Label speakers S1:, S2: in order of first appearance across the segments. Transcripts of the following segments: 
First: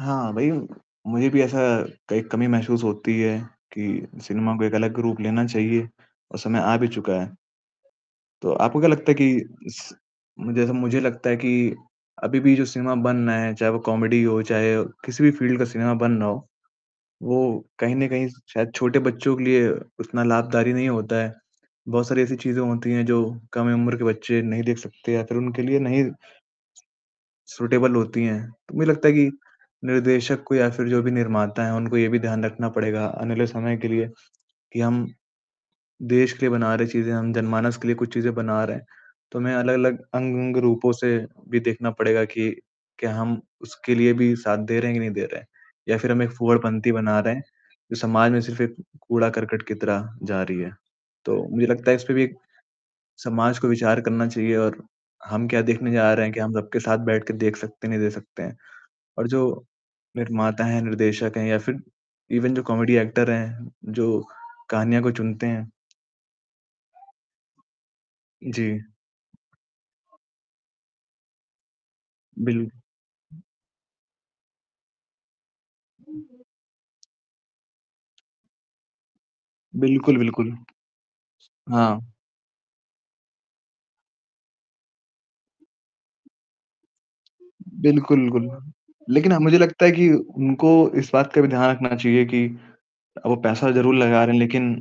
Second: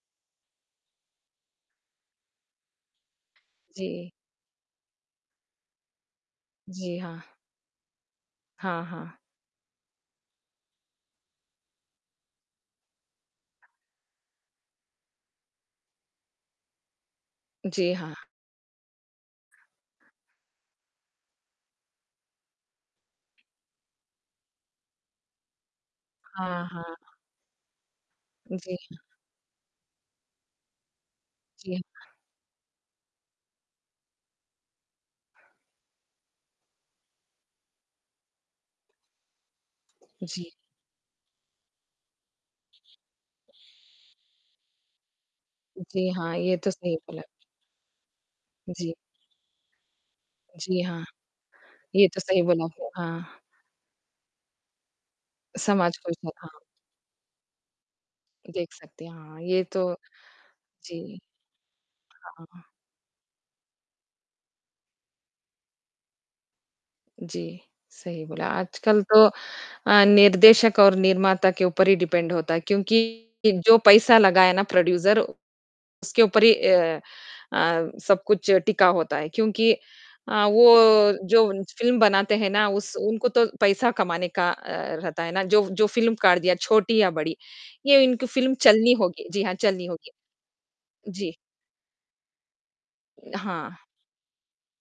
S1: हाँ, भई मुझे भी ऐसा कई कमी महसूस होती है कि
S2: जी।
S1: सिनेमा को एक अलग रूप लेना चाहिए और समय आ भी
S2: जी
S1: चुका
S2: हाँ।
S1: है। तो आपको
S2: हाँ,
S1: क्या लगता
S2: हाँ।
S1: है कि स मु जैसे मुझे लगता है कि अभी भी जो सिनेमा बनना है, चाहे वो कॉमेडी हो, चाहे किसी भी फील्ड का सिनेमा बन रहा हो, वो
S2: जी
S1: कहीं न
S2: हाँ।
S1: कहीं शायद छोटे बच्चों के लिए उतना लाभकारी नहीं होता है। बहुत सारी ऐसी चीज़ें होती हैं जो कम उम्र के बच्चे नहीं देख सकते या फिर उनके लिए नहीं
S2: हाँ, हाँ।
S1: ...सूटेबल होती हैं, तो
S2: जी
S1: मुझे
S2: हाँ।
S1: लगता है कि निर्देशक को या फिर जो भी निर्माता हैं
S2: जी।
S1: उनको ये भी ध्यान रखना पड़ेगा आने वाले समय के लिए कि हम देश के लिए बना रहे चीजें, हम जनमानस के लिए कुछ चीज़ें बना रहे हैं, तो हमें अलग-अलग
S2: जी।
S1: अंग-अंग रूपों से भी देखना पड़ेगा कि क्या हम उसके लिए भी साथ दे रहे हैं कि नहीं दे रहे हैं। या
S2: जी
S1: फिर हम एक
S2: हाँ, ये तो
S1: फूहड़पंती
S2: सही
S1: बना
S2: बोला।
S1: रहे हैं, जो समाज में सिर्फ एक
S2: जी।
S1: कूड़ा-करकट की तरह जा रही है।
S2: जी हाँ।
S1: तो मुझे लगता है इस
S2: ये
S1: पे
S2: तो
S1: भी
S2: सही बोला। हाँ।
S1: समाज को विचार करना चाहिए और हम क्या देखने
S2: समाज खुल
S1: जा रहे हैं कि हम
S2: सका।
S1: सबके साथ बैठ के देख सकते हैं, नहीं देख सकते हैं।
S2: देख सकते हैं।
S1: और
S2: हाँ, ये
S1: जो
S2: तो
S1: निर्माता हैं,
S2: जी।
S1: निर्देशक हैं या फिर इवन जो
S2: हाँ।
S1: कॉमेडी एक्टर हैं, जो कहानियों को चुनते हैं।
S2: जी, सही बोला।
S1: जी।
S2: आजकल तो अ, निर्देशक और निर्माता के ऊपर ही डिपेंड होता है,
S1: बिल्
S2: क्योंकि जो पैसा लगाया ना प्रोड्यूसर उसके ऊपर ही अ अ, सब कुछ टिका होता है। क्योंकि
S1: बिल्कुल,
S2: अ,
S1: बिल्कुल।
S2: वो जो उन फिल्म
S1: हाँ।
S2: बनाते हैं ना, उस उनको तो पैसा कमाने का अ, रहता है ना, जो जो फिल्मकार दिया छोटी या बड़ी, ये
S1: बिल्कुल,
S2: इनकी
S1: बिल्कुल।
S2: फिल्म चलनी होगी।
S1: लेकिन अ,
S2: जी हाँ,
S1: मुझे लगता
S2: चलनी
S1: है कि
S2: होगी।
S1: उनको इस बात
S2: जी।
S1: का भी ध्यान रखना चाहिए कि वो पैसा
S2: हाँ।
S1: ज़रूर लगा रहे हैं लेकिन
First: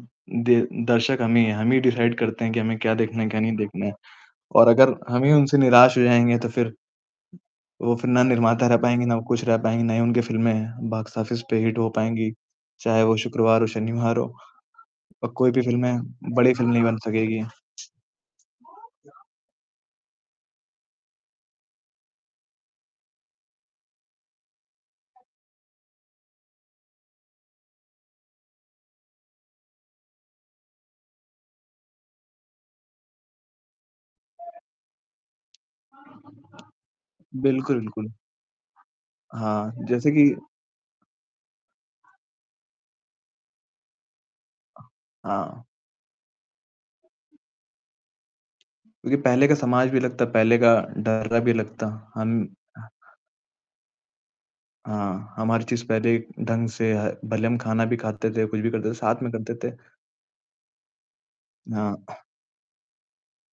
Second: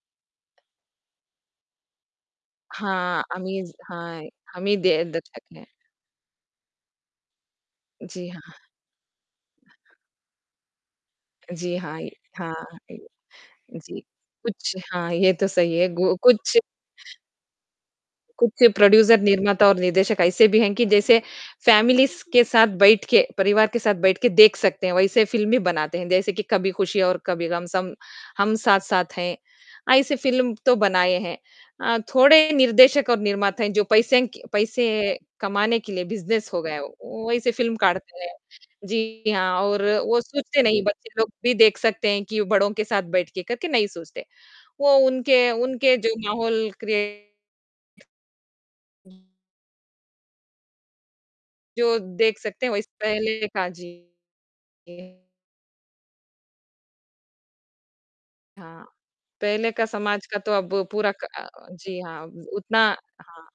S1: दे दर्शक हम ही हैं। हम ही डिसाइड करते हैं कि हमें क्या
S2: हाँ।
S1: देखना है,
S2: अ,
S1: क्या नहीं
S2: मीज़
S1: देखना है
S2: हाँ, हम
S1: और
S2: ही
S1: अगर
S2: दे देख
S1: हम ही उनसे
S2: सकते हैं।
S1: निराश हो जाएँगे तो फिर वो फिर ना
S2: जी हाँ।
S1: निर्माता रह पाएँगे, ना कुछ रह पाएँगे, ना ही उनकी फिल्में हैं, बॉक्स ऑफिस पे
S2: जी
S1: हिट हो
S2: हाँ, ये
S1: पाएँगी।
S2: हाँ, ये
S1: चाहे वो शुक्रवार हो,
S2: जी।
S1: शनिवार हो।
S2: कुछ हाँ,
S1: अ,
S2: ये तो
S1: कोई भी
S2: सही है,
S1: फिल्में
S2: गो
S1: बड़ी
S2: कुछ
S1: फिल्म नहीं बन सकेगी।
S2: कुछ प्रोड्यूसर निर्माता और निर्देशक ऐसे भी हैं कि जैसे फ़ैमिलीज़ के साथ बैठ के, परिवार के साथ बैठ के देख सकते हैं, वैसी फिल्म ही बनाते हैं। जैसे कि कभी खुशी और कभी गम, सम हम साथ-साथ हैं, ऐसी फिल्म तो बनाए हैं। अ, थोड़े निर्देशक और निर्माता हैं जो पैसे क पैसे कमाने के लिए बिज़नेस हो गया है वो, वो ऐसी फिल्म
S1: बिल्कुल, बिल्कुल।
S2: काढ़ते हैं। जी हाँ
S1: हाँ,
S2: और
S1: जैसे
S2: वो
S1: कि
S2: सोचते नहीं बच्चे लोग भी देख सकते हैं कि बड़ों के साथ बैठ के करके नहीं सोचते। वो उनके
S1: हाँ।
S2: उनके जो माहौल क्रीऐट
S1: क्योंकि पहले का समाज भी लगता, पहले का डर भी लगता।
S2: जो
S1: हम
S2: देख सकते हैं, वही स पहले का जी। जी।
S1: हाँ, हमारी चीज़ पहले ढंग से ह भले हम खाना भी खाते थे, कुछ भी
S2: हाँ।
S1: करते थे, साथ में करते
S2: पहले
S1: थे।
S2: का समाज का तो अब पूरा क अ अ, जी
S1: हाँ।
S2: हाँ, उतना हाँ।